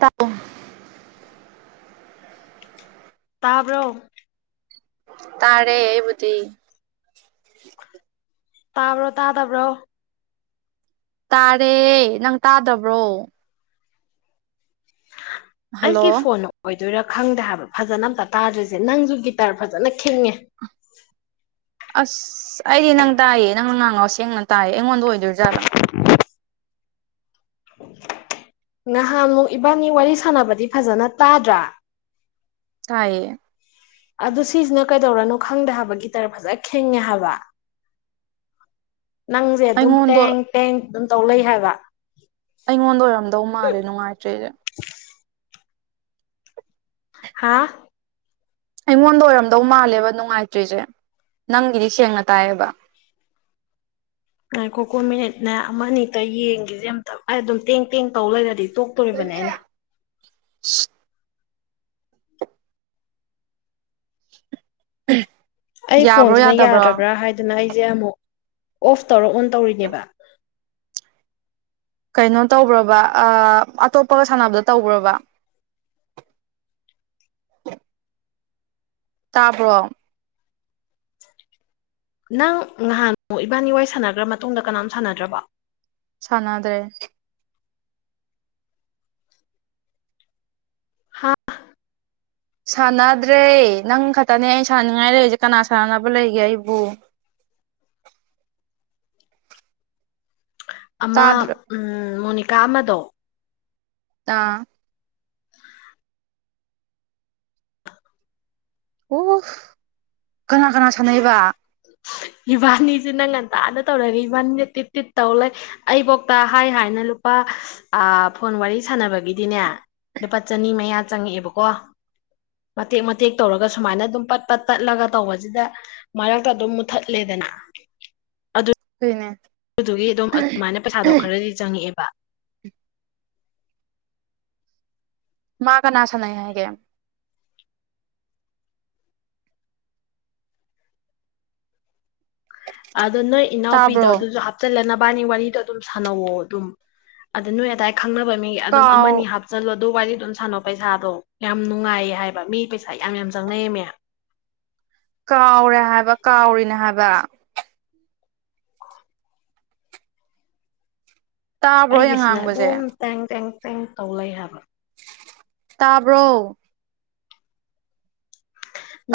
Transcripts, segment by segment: ꯇꯥꯎ ꯇꯥꯕꯣ ꯇꯥꯔꯦ ꯑꯩꯕꯨꯗꯤ ꯇꯥꯕ꯭ꯔꯣ ꯇꯥ ꯇꯥꯕ꯭ꯔꯣ ꯇꯥꯔꯦ ꯅꯪ ꯇꯥꯗꯕ꯭ꯔꯣ ꯑꯩꯒꯤ ꯍꯜꯂꯣ ꯐꯣꯟꯅ ꯑꯣꯏ ꯗꯣꯏꯔꯥ ꯈꯪꯗꯦ ꯍꯥꯏꯕ ꯐꯖꯅ ꯑꯝꯇ ꯇꯥꯗ꯭ꯔꯤꯁꯦ ꯅꯪꯁꯨ ꯒꯤꯇꯔ ꯐꯖꯅ ꯈꯤꯡꯉꯦ ꯑꯁ ꯑꯩꯗꯤ ꯅꯪ ꯇꯥꯏꯌꯦ ꯅꯪꯅ ꯉꯥꯡꯉ ꯁꯦꯡꯅ ꯇꯥꯏꯌꯦ ꯑꯩꯉꯣꯟꯗ ꯑꯣꯏꯗ꯭ꯔꯖꯥꯠꯂꯥ ꯅꯍꯥꯟ ꯃꯨꯛ ꯏꯕꯥꯅꯤ ꯋꯥꯔꯤ ꯁꯥꯟꯅꯕꯗꯤ ꯐꯖꯅ ꯇꯥꯗ꯭ꯔꯥ ꯇꯥꯏꯌꯦ ꯑꯗꯨ ꯁꯤꯁꯤꯅ ꯀꯩꯗꯧꯔꯅꯣ ꯈꯪꯗꯦ ꯍꯥꯏꯕ ꯒꯤꯇꯔ ꯐꯖ ꯈꯦꯡꯉꯦ ꯍꯥꯏꯕ ꯅꯪꯖꯦ ꯑꯗꯨꯝ ꯑꯩꯉꯣꯟꯗ ꯇꯦꯡ ꯇꯦꯡ ꯑꯗꯨꯝ ꯇꯧ ꯂꯩ ꯍꯥꯏꯕ ꯑꯩꯉꯣꯟꯗ ꯑꯣꯏꯔꯝꯗꯧ ꯃꯥꯜꯂꯦ ꯅꯨꯡꯉꯥꯏꯇ꯭ꯔꯤꯖꯦ ꯍꯥꯥ ꯑꯩꯉꯣꯟꯗ ꯑꯣꯏꯔꯝꯗꯧ ꯃꯥꯜꯂꯦꯕ ꯅꯨꯡꯉꯥꯏꯇ꯭ꯔꯤꯖꯦ ꯅꯪꯒꯤꯗꯤ ꯁꯦꯡꯅ ꯇꯥꯏꯌꯦꯕ ꯉꯥꯏꯈꯣꯀꯣ ꯃꯤꯅꯤꯠꯅꯦ ꯑꯃꯅꯤꯛꯇ ꯌꯦꯡꯒꯤꯁꯤ ꯑꯝꯇ ꯑꯗꯨꯝ ꯇꯦꯡ ꯇꯦꯡ ꯇꯧ ꯂꯩꯔꯗꯤ ꯇꯣꯛꯇꯣꯔꯤꯕꯅꯦ ꯑꯩꯅ ꯑꯟꯑꯣꯗꯤꯕꯜ ꯑ ꯑꯩ ꯐꯣꯟꯁꯤꯅ ꯌꯥꯗ꯭ꯔꯕ꯭ꯔꯥ ꯍꯥꯏꯗꯅ ꯑꯩ ꯇꯦ ꯑꯃꯛ ꯑꯣꯐ ꯇꯧꯔ ꯑꯣꯟ ꯇꯧꯔꯤꯅꯦꯕ ꯀꯩꯅꯣ ꯇꯧꯕ꯭ꯔꯕ ꯑ ꯑꯇꯣꯞꯄꯒ ꯁꯥꯟꯅꯕꯗ ꯇꯧꯕ꯭ꯔꯕ ꯇꯥꯕ꯭ꯔꯣ ꯅꯪ ꯅꯍꯥꯟꯃꯨꯛ ꯏꯕꯥꯅꯤ ꯋꯥꯏ ꯁꯥꯟꯅꯒ꯭ꯔ ꯃꯇꯨꯡꯗ ꯀꯅꯥꯝ ꯁꯥꯟꯅꯗ꯭ꯔꯕ ꯁꯥꯟꯅꯗ꯭ꯔꯦ ꯍꯥ ꯁꯥꯟꯅꯗ꯭ꯔꯦ ꯅꯪ ꯈꯇꯅꯦ ꯑꯩ ꯁꯥꯟꯅꯅꯤꯡꯉꯥꯏ ꯂꯩꯔꯤꯁꯦ ꯀꯅꯥ ꯁꯥꯟꯅꯕ ꯂꯩꯔꯤꯒꯦ ꯑꯩꯕꯨ ꯑꯃꯥ ꯇꯥꯗ꯭ꯔ ꯎꯝ ꯃꯣꯅꯤ ꯀꯥ ꯑꯃꯗꯣ ꯑꯥ ꯑꯣ ꯀꯅꯥ ꯀꯅꯥ ꯁꯥꯟꯅꯩꯕ ꯏꯕꯥꯅꯤꯁꯦ ꯅꯪ ꯉꯟꯇꯥꯗ ꯇꯧꯔꯒ ꯏꯕꯥꯅꯤꯅ ꯇꯤꯠ ꯇꯤꯠ ꯇꯧ ꯂꯩ ꯑꯩꯕꯣꯛꯇ ꯍꯥꯏ ꯍꯥꯏꯅ ꯂꯨꯄꯥ ꯑ ꯐꯣꯟ ꯋꯥꯔꯤ ꯁꯥꯟꯅꯕꯒꯤꯗꯤꯅꯦ ꯂꯨꯄꯥ ꯆꯅꯤ ꯃꯌꯥ ꯆꯪꯉꯛꯑꯦꯕꯀꯣ ꯃꯇꯦꯛ ꯃꯇꯦꯛ ꯇꯧꯔꯒ ꯁꯨꯃꯥꯏꯅ ꯑꯗꯨꯝ ꯄꯠ ꯄꯠ ꯇꯠꯂꯒ ꯇꯧꯕꯁꯤꯗ ꯃꯔꯛꯇ ꯑꯗꯨꯝ ꯃꯨꯊꯠꯂꯦꯗꯅ ꯑꯗꯨ ꯅꯦꯟ- ꯑꯗꯨꯒꯤ ꯑꯗꯨꯝ ꯑꯗꯨꯃꯥꯏꯅ ꯄꯩꯁꯥꯗꯣ ꯈꯔꯗꯤ ꯆꯪꯉꯛꯑꯦꯕ ꯃꯥ ꯀꯅꯥ ꯁꯥꯟꯅꯩ ꯍꯥꯏꯒꯦ ꯑꯗꯣ ꯅꯣꯏ ꯏꯅꯥꯎꯄꯤꯗꯣ ꯇꯥꯕ꯭ꯔꯣ ꯑꯗꯨꯁꯨ ꯍꯥꯞꯆꯤꯜꯂꯅ ꯕꯥꯅꯤ ꯋꯥꯔꯤꯗꯣ ꯑꯗꯨꯝ ꯁꯥꯟꯅꯧꯑꯣ ꯑꯗꯨꯝ ꯑꯗ ꯅꯣꯏ ꯑꯗꯥꯏ ꯈꯪꯅꯕ ꯃꯤ ꯑꯗꯨꯝ ꯀꯥꯎ ꯑꯃꯅꯤ ꯍꯥꯞꯆꯜꯂꯣ ꯑꯗꯨ ꯋꯥꯔꯤꯗꯨꯝ ꯁꯥꯟꯅꯧ ꯄꯩꯁꯥꯗꯣ ꯌꯥꯝ ꯅꯨꯡꯉꯥꯏꯌꯦ ꯍꯥꯏꯕ ꯃꯤ ꯄꯩꯁꯥ ꯌꯥꯝ ꯌꯥꯝ ꯆꯪꯅꯩꯌꯦꯝꯅꯦ ꯋꯥ ꯇꯥꯕ꯭ꯔꯣ ꯑꯩꯅ ꯑꯩꯒꯤꯁꯤꯅ ꯉꯥꯡꯕꯁꯦ ꯑꯗꯨꯝ ꯇꯦꯡ ꯇꯦꯡ ꯇꯦꯡ ꯇꯧ ꯂꯩ ꯍꯥꯏꯕ ꯇꯥꯕ꯭ꯔꯣ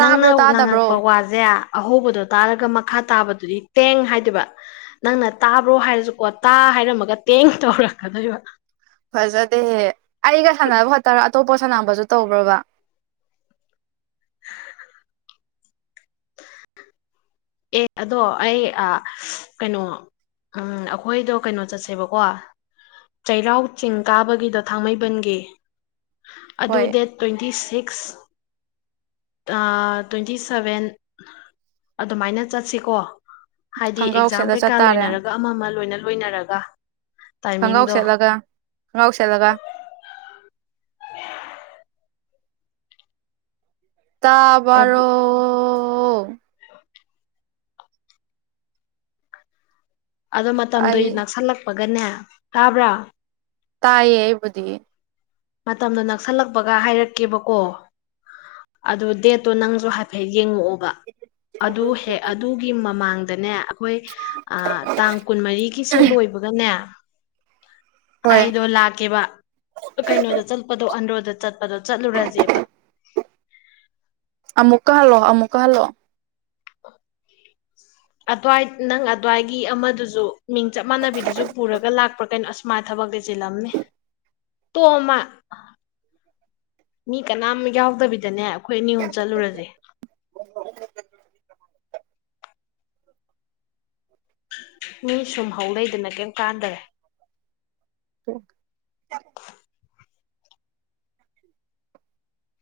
ꯅꯪꯅ ꯇꯥꯗꯕ꯭ꯔꯣ ꯉꯥꯡꯉꯛꯄ ꯋꯥꯖꯦ ꯑꯍꯧꯕꯗꯣ ꯇꯥꯔꯒ ꯃꯈꯥ ꯇꯥꯕꯗꯨꯗꯤ ꯇꯦꯡ ꯍꯥꯏꯗꯣꯏꯕ ꯅꯪꯅ ꯇꯥꯕ꯭ꯔꯣ ꯍꯥꯏꯔꯁꯨꯀꯣ ꯇꯥ ꯍꯥꯏꯔꯝꯃꯒ ꯇꯦꯡ ꯇꯧꯔꯛꯀꯗꯣꯏꯕ ꯐꯖꯗꯦꯍ ꯑꯩꯒ ꯁꯥꯟꯅꯕ ꯈꯣꯠꯇꯔ ꯑꯇꯣꯞꯄ ꯁꯥꯟꯅꯥꯝꯕꯁꯨ ꯇꯧꯕ꯭ꯔꯕ ꯑꯦ ꯑꯗꯣ ꯑꯩ ꯀꯩꯅꯣ ꯑꯩꯈꯣꯏꯗꯣ ꯀꯩꯅꯣ ꯆꯠꯁꯦꯕꯀꯣ ꯆꯩꯔꯥꯎ ꯆꯤꯡ ꯀꯥꯕꯒꯤꯗꯣ ꯊꯥꯡꯃꯩꯕꯟꯒꯤ ꯑꯗꯨ ꯍꯣꯏ ꯗꯦꯠ ꯇ꯭ꯋꯦꯟꯇꯤ ꯁꯤꯛꯁ ꯑ ꯇ꯭ꯋꯦꯟꯇꯤ ꯁꯚꯦꯟ ꯑꯗꯨꯃꯥꯏꯅ ꯆꯠꯁꯤꯀꯣ ꯍꯥꯏꯗꯤ ꯈꯣꯡꯒ꯭ꯔꯥꯎ ꯑꯦꯛꯖꯥꯝ ꯁꯦꯠꯂ ꯀꯩꯀꯥ ꯆꯠꯇꯥꯔꯦ ꯂꯣꯏꯅꯔꯒ ꯑꯃ ꯑꯃ ꯂꯣꯏꯅ ꯂꯣꯏꯅꯔꯒ ꯈꯣꯡꯒ꯭ꯔꯥꯎ ꯇꯥꯏꯃꯤꯡꯗꯣ ꯁꯦꯠꯂꯒ ꯈꯣꯡꯒ꯭ꯔꯥꯎ ꯁꯦꯠꯂꯒ ꯇꯥꯕꯔꯣ ꯑꯗꯨ ꯑꯣ ꯑꯗꯣ ꯃꯇꯝꯗꯣ ꯑꯩ ꯅꯛꯁꯜꯂꯛꯄ ꯐꯒꯅꯦ ꯇꯥꯕ꯭ꯔꯥ ꯇꯥꯏꯌꯦꯦꯕꯨꯗꯤ ꯃꯇꯝꯗꯣ ꯅꯛꯁꯜꯂꯛꯄꯒ ꯍꯥꯏꯔꯛꯀꯦꯕꯀꯣ ꯑꯗꯨ ꯗꯦꯠꯇꯣ ꯅꯪꯁꯨ ꯍꯥꯏꯐꯦꯠ ꯌꯦꯡꯉꯛꯑꯣ ꯒꯤ ꯃꯃꯥꯡ ꯑꯗꯨꯅꯦ ꯑꯩꯈꯣꯏ ꯇꯥꯡ ꯀꯨꯟꯃꯔꯤꯒꯤꯁꯦ ꯂꯣꯏꯕꯒꯅꯦ ꯍꯣꯏ ꯑꯩꯗꯣ ꯂꯥꯛꯀꯦꯕ ꯀꯩꯅꯣꯗ ꯆꯠꯄꯗꯣ ꯑꯟꯗ꯭ꯔꯣꯗ ꯆꯠꯄꯗꯣ ꯆꯠꯂꯨꯔꯁꯦꯕ ꯑꯃꯨꯛꯀꯥꯍꯜꯂꯣ ꯑꯃꯨꯛꯀꯥꯍꯜꯂꯣ ꯑꯗꯨꯋꯥꯏ ꯅꯪ ꯑꯗꯨꯋꯥꯏꯒꯤ ꯑꯃꯗꯨꯁꯨ ꯃꯤꯡ ꯆꯞ ꯃꯥꯟꯅꯕꯤꯗꯨꯁꯨ ꯄꯨꯔꯒ ꯂꯥꯛꯄ꯭ꯔꯥ ꯀꯩꯅꯣ ꯑꯁꯨꯃꯥꯏꯅ ꯊꯕꯛꯇꯤ ꯆꯤꯜꯂꯝꯅꯤ ꯇꯣꯃ ꯃꯤ ꯀꯅꯥꯝ ꯌꯥꯎꯗꯕꯤꯗꯅꯦ ꯑꯩꯈꯣꯏ ꯑꯅꯤ ꯑꯍꯨꯝ ꯆꯠꯂꯨꯔꯁꯦ [unintelligible] ꯃꯤ ꯁꯨꯝꯍꯧ ꯂꯩꯗꯅ ꯀꯩꯝ ꯀꯥꯟꯗꯔꯦ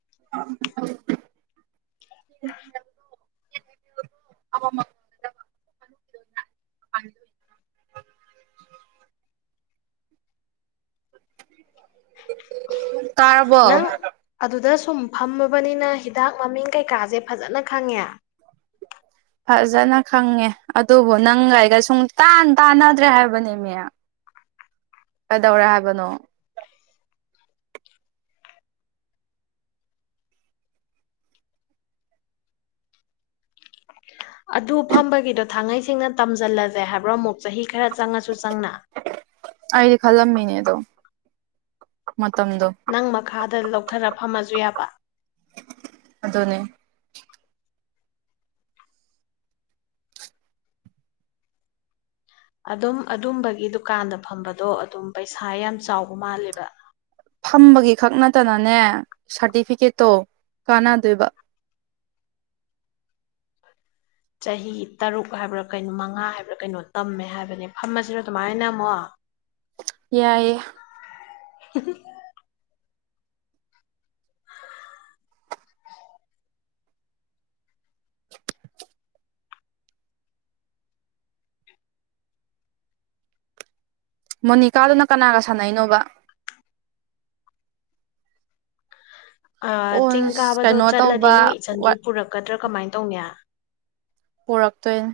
[unintelligible] ꯇꯥꯔꯔꯕꯣ ꯅꯪ ꯑꯗꯨꯗ ꯁꯨꯝ ꯐꯝꯃꯕꯅꯤꯅ ꯍꯤꯗꯥꯛ ꯃꯃꯤꯡ ꯀꯩꯀꯥꯁꯦ ꯐꯖꯅ ꯈꯪꯉꯦ ꯐꯖꯅ ꯈꯪꯉꯦ ꯑꯗꯨꯕꯨ ꯅꯪꯒꯒ ꯁꯨꯡ ꯇꯥꯟ ꯇꯥꯟꯅꯗ꯭ꯔꯦ ꯍꯥꯏꯕꯅꯦꯃꯦ ꯀꯩꯗꯧꯔꯦ ꯍꯥꯏꯕꯅꯣ ꯑꯗꯨ ꯐꯝꯕꯒꯤꯗꯣ ꯊꯥꯡꯉꯩꯁꯤꯡꯅ ꯇꯝꯁꯤꯜꯂꯁꯦ ꯍꯥꯏꯕ꯭ꯔꯣ ꯑꯃꯨꯛ ꯆꯍꯤ ꯈꯔ ꯆꯪꯉꯁꯨ ꯆꯪꯅ ꯑꯩꯗꯤ ꯈꯜꯂꯝꯃꯤꯅꯦꯗꯣ ꯅꯪ ꯃꯈꯥꯗ ꯂꯧꯊꯔ ꯐꯝꯃꯁꯨ ꯌꯥꯕ ꯑꯗꯨꯗꯣꯅꯦ ꯑꯗꯨꯝ ꯑꯗꯨꯝꯕꯒꯤ ꯗꯨꯀꯥꯟꯗ ꯐꯝꯕꯗꯣ ꯑꯗꯨꯝ ꯄꯩꯁꯥ ꯌꯥꯝ ꯆꯥꯎꯕ ꯃꯥꯜꯂꯦꯕ ꯊꯝꯕꯒꯤ ꯈꯛ ꯅꯠꯇꯅꯅꯦ ꯁꯥꯔꯇꯤꯐꯤꯀꯦꯠꯇꯣ ꯀꯥꯟꯅꯗꯣꯏꯕ ꯆꯍꯤ ꯇꯔꯨꯛ ꯍꯥꯏꯕ꯭ꯔꯥ ꯀꯩꯅꯣ ꯃꯉꯥ ꯍꯥꯏꯕ꯭ꯔꯥ ꯀꯩꯅꯣ ꯇꯝꯃꯦ ꯍꯥꯏꯕꯅꯦ ꯐꯝꯃꯁꯤꯔ ꯑꯗꯨꯃꯥꯏꯅ ꯑꯃꯣ ꯌꯥꯑꯌꯦ ꯀ [unintelligible] ꯃꯣꯅꯤꯀꯥꯗꯨꯅ ꯀꯅꯥꯒ ꯁꯥꯟꯅꯅꯣꯕ ꯑ ꯑꯣ ꯆꯤꯡ ꯀꯥꯕꯗꯣ ꯀꯩꯅꯣ ꯆꯠꯂꯗꯤ ꯇꯧꯕ ꯅꯣꯏ ꯏꯆꯟꯁꯨ ꯄꯨꯔꯛꯀꯗ꯭ꯔꯥ ꯀꯃꯥꯏꯅ ꯇꯧꯅꯤ ꯄꯨꯔꯛꯇꯣꯏꯅꯤ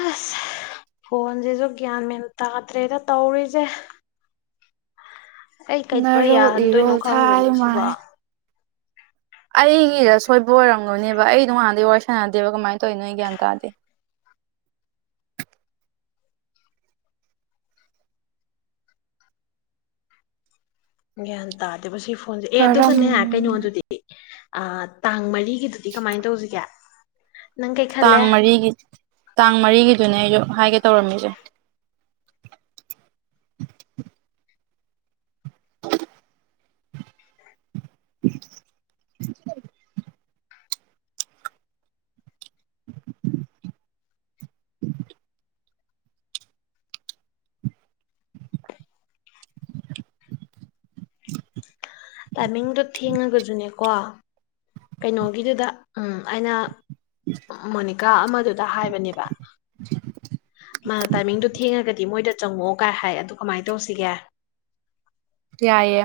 ꯑꯁ ꯐꯣꯟꯁꯤꯁꯨ ꯒ꯭ꯌꯥꯟ ꯃꯦꯟ ꯇꯥꯗ꯭ꯔꯦꯗ ꯇꯧꯔꯤꯁꯦ ꯑꯩ ꯀꯩꯗꯧꯔ ꯅꯔꯣꯜ ꯌꯥꯍꯟꯗꯣꯏꯅꯣ ꯏꯔꯣꯜ ꯊꯥꯏ ꯈꯪꯗꯣꯏꯅꯦ ꯁꯤꯕꯣ ꯃꯥꯏ ꯑꯩꯒꯤꯗ ꯁꯣꯏꯕ ꯑꯣꯏꯔꯝꯒꯅꯦꯕ ꯑꯩ ꯅꯣꯡꯉꯥꯟꯗꯤꯩ ꯋꯥꯔꯤ ꯁꯥꯟꯅꯗꯦꯕ ꯀꯃꯥꯏꯅ ꯇꯧꯋꯤ ꯅꯣꯏ ꯒ꯭ꯌꯥꯟ ꯇꯥꯗꯤ ꯌꯥ ꯇꯥꯗ ꯑꯦ ꯀꯔꯝ ꯑꯗꯨꯒꯅꯦ ꯀꯩꯅꯣ ꯑꯗꯨꯗꯤ ꯇꯥꯡ ꯃꯔꯤꯒꯤꯗ ꯑꯗꯨꯗꯤ ꯀꯃꯥꯏꯅ ꯇꯧꯁꯤꯒꯦ ꯅꯪ ꯀꯩ ꯇꯥꯡ ꯈꯜꯂꯦ ꯃꯔꯤꯒꯤ ꯇꯥꯡ ꯃꯔꯤꯒꯤꯗꯨꯅꯦ ꯑꯩꯁꯨ ꯍꯥꯏꯒꯦ ꯇꯧꯔꯝꯃꯤꯁꯦ [unintelligible] [unintelligible] [unintelligible] ꯇꯥꯏꯃꯤꯡꯗꯣ ꯊꯦꯡꯉꯒꯁꯨꯅꯦꯀꯣ ꯀꯩꯅꯣꯒꯤꯗꯨꯗ ꯎꯝ ꯑꯩꯅ ꯃꯣꯅꯤꯀꯥ ꯑꯃꯗꯨꯗ ꯍꯥꯏꯕꯅꯦꯕ ꯃꯥꯅ ꯇꯥꯏꯃꯤꯡꯗꯨ ꯊꯦꯡꯉꯒꯗꯤ ꯃꯣꯏꯗ ꯆꯪꯉꯛꯑꯣ ꯀꯥꯏ ꯍꯥꯏ ꯑꯗꯨ ꯀꯃꯥꯏꯅ ꯇꯧꯁꯤꯒꯦ ꯀꯏꯌꯦꯦ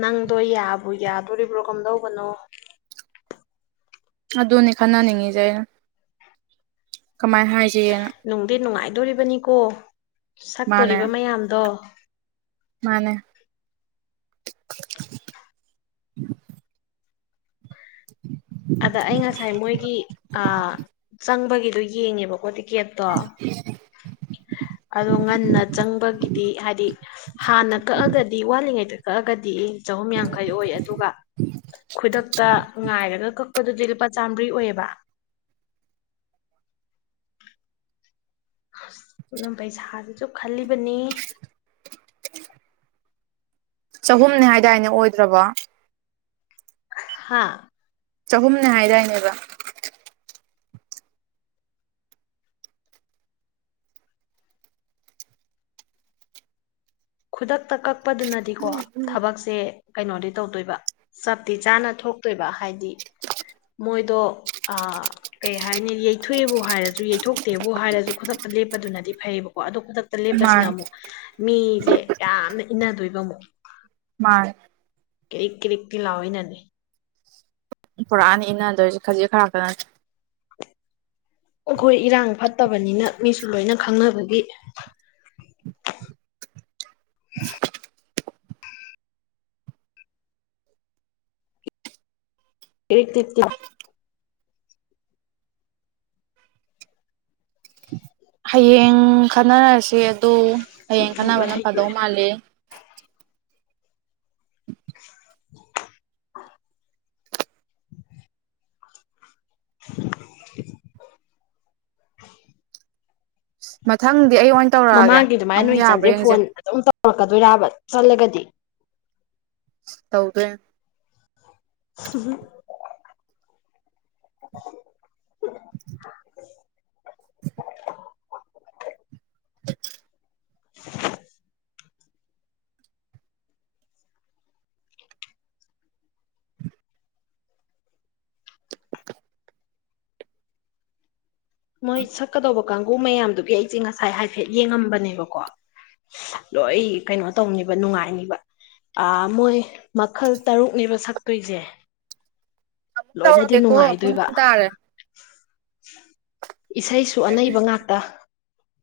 ꯅꯪꯗꯣ ꯌꯥꯕꯨ ꯌꯥꯗꯣꯔꯤꯕ꯭ꯔꯣ ꯀꯝꯗꯧ ꯀꯅꯣ ꯑꯗꯨꯅꯤ ꯈꯟꯅꯅꯤꯡꯉꯤꯁꯦ ꯑꯩꯅ ꯀꯃꯥꯏꯅ ꯍꯥꯏꯖꯒꯦꯅ ꯗꯣꯔꯤꯕꯅꯤ ꯀꯧꯕ ꯁꯛꯇꯣꯔꯤꯕ ꯃꯌꯥꯝꯗꯣ ꯃꯥꯅꯦ ꯑꯗ ꯑꯩ ꯉꯁꯥꯏ ꯃꯣꯏꯒꯤ ꯑ ꯆꯪꯕꯒꯤꯗꯣ ꯌꯦꯡꯉꯦꯕꯀꯣ ꯀꯦꯞꯇꯣ ꯑꯗꯣ ꯉꯟꯅ ꯆꯪꯕꯒꯤꯗꯤ ꯍꯥꯏꯗꯤ ꯍꯥꯟꯅ ꯀꯛꯑꯒꯗꯤ ꯋꯥꯠꯂꯤꯉꯩꯗ ꯀꯒꯗꯤ ꯆꯍꯨꯝ ꯌꯥꯡꯈꯩ ꯑꯣꯏ ꯑꯗꯨꯒ ꯈꯨꯗꯛꯇ ꯉꯥꯏꯔꯒꯛ ꯂꯄꯗꯨꯗꯤ ꯂꯨꯄꯥ ꯆꯥꯝꯃꯔꯤ ꯑꯣꯏꯌꯦꯕ ꯑꯁꯅ ꯄꯩꯁꯥꯗꯨꯁꯨ ꯈꯜꯂꯤꯕꯅꯤ ꯆꯍꯨꯝꯅꯦ ꯍꯥꯏꯗꯥꯏꯅꯦ ꯑꯣꯏꯗ꯭ꯔꯕ ꯍꯥꯥ ꯆꯍꯨꯝꯅꯦ ꯍꯥꯏꯗꯥꯏꯅꯦꯕ ꯈꯨꯗꯛꯇ ꯀꯛꯄꯗꯨꯅꯗꯤꯀꯣ ꯊꯕꯛꯁꯦ ꯀꯩꯅꯣꯗꯤ ꯇꯧꯗꯣꯏꯕ ꯆꯞꯇꯤ ꯆꯥꯅ ꯊꯣꯛꯇꯣꯏꯕ ꯍꯥꯏꯗꯤ ꯃꯣꯏꯗꯣ ꯀꯩ ꯍꯥꯏꯅꯤ ꯌꯩꯊꯣꯛꯑꯦꯕꯨ ꯍꯥꯏꯔꯁꯨ ꯌꯩꯊꯣꯛꯇꯦꯕꯨ ꯍꯥꯏꯔꯁꯨ ꯈꯨꯗꯛꯇ ꯂꯦꯞꯄꯗꯨꯅꯗꯤ ꯐꯩꯌꯦꯕꯀꯣ ꯑꯗꯣ ꯈꯨꯗ ꯃꯥꯅꯦ ꯁꯂꯕꯁꯅꯥꯃꯣ ꯃꯤ ꯖꯦ ꯌꯥꯝꯅ ꯏꯟꯅꯗꯣꯏꯕ ꯑꯃꯨꯛ ꯃꯥꯅ ꯀꯔꯤꯛ ꯀꯔꯤꯛꯇ ꯂꯥꯑꯣ ꯅꯅꯤ ꯄꯨꯔꯛꯑꯅꯤ ꯏꯟꯅꯗꯣꯏꯁꯦ ꯈꯖꯤꯛ ꯈꯔ ꯈꯅꯁꯤ ꯑꯩꯈꯣꯏ ꯏꯔꯥꯡ ꯐꯠꯇꯕꯅꯤꯅ ꯃꯤꯁꯨ ꯂꯣꯏꯅ ꯈꯡꯅꯕꯒꯤ ꯀꯔꯤꯛ ꯀꯔꯤꯛꯇ ꯂꯥꯑꯣ ꯍꯌꯦꯡ ꯈꯟꯅꯔꯁꯦ ꯑꯗꯨ ꯍꯌꯦꯡ ꯁꯤꯁꯨ ꯂꯣꯏ ꯀꯥꯟꯅꯕꯅ ꯐꯗꯧ ꯍꯩꯗꯣꯛꯑꯦ ꯃꯥꯂꯦ [inaudible] [inaudible] ꯃꯊꯡ ꯃꯃꯥꯡꯒꯤ ꯑꯗꯨꯃꯥꯏꯅ ꯅꯣꯏ ꯏꯆꯟꯁꯦ ꯐꯣꯟ ꯑꯗꯨꯝ ꯇꯧꯔꯛꯀꯗꯣꯏꯔꯕ ꯆꯜꯂꯒꯗꯤ ꯇꯧꯗꯦꯝ ꯍꯨꯝ ꯍꯨꯝ [inaudible] [inaudible] [inaudible] ꯃꯣꯏ ꯁꯛꯀꯗꯧꯕ ꯀꯥꯡꯒꯨ ꯃꯌꯥꯝꯗꯨꯒꯤ ꯑꯩꯁꯦ ꯉꯁꯥꯏ ꯍꯥꯏꯐꯦꯠ ꯌꯦꯡꯉꯝꯕꯅꯦꯕꯀꯣ ꯂꯣꯏ ꯀꯩꯅꯣ ꯇꯧꯅꯤꯕ ꯅꯨꯡꯉꯥꯏꯅꯤꯕ ꯑ ꯃꯣꯏ ꯃꯈꯜ ꯇꯔꯨꯛꯅꯦꯕ ꯁꯛꯇꯣꯏꯁꯦ ꯑꯃꯨꯛ ꯂꯣꯏꯅꯗꯤ ꯇꯧꯔꯛꯀꯦꯀꯣꯨꯝ ꯅꯨꯡꯉꯥꯏꯗꯣꯏꯕ ꯇꯥꯔꯦ [inaudible] ꯏꯁꯩꯁꯨ ꯑꯅꯩꯕ ꯉꯥꯛꯇ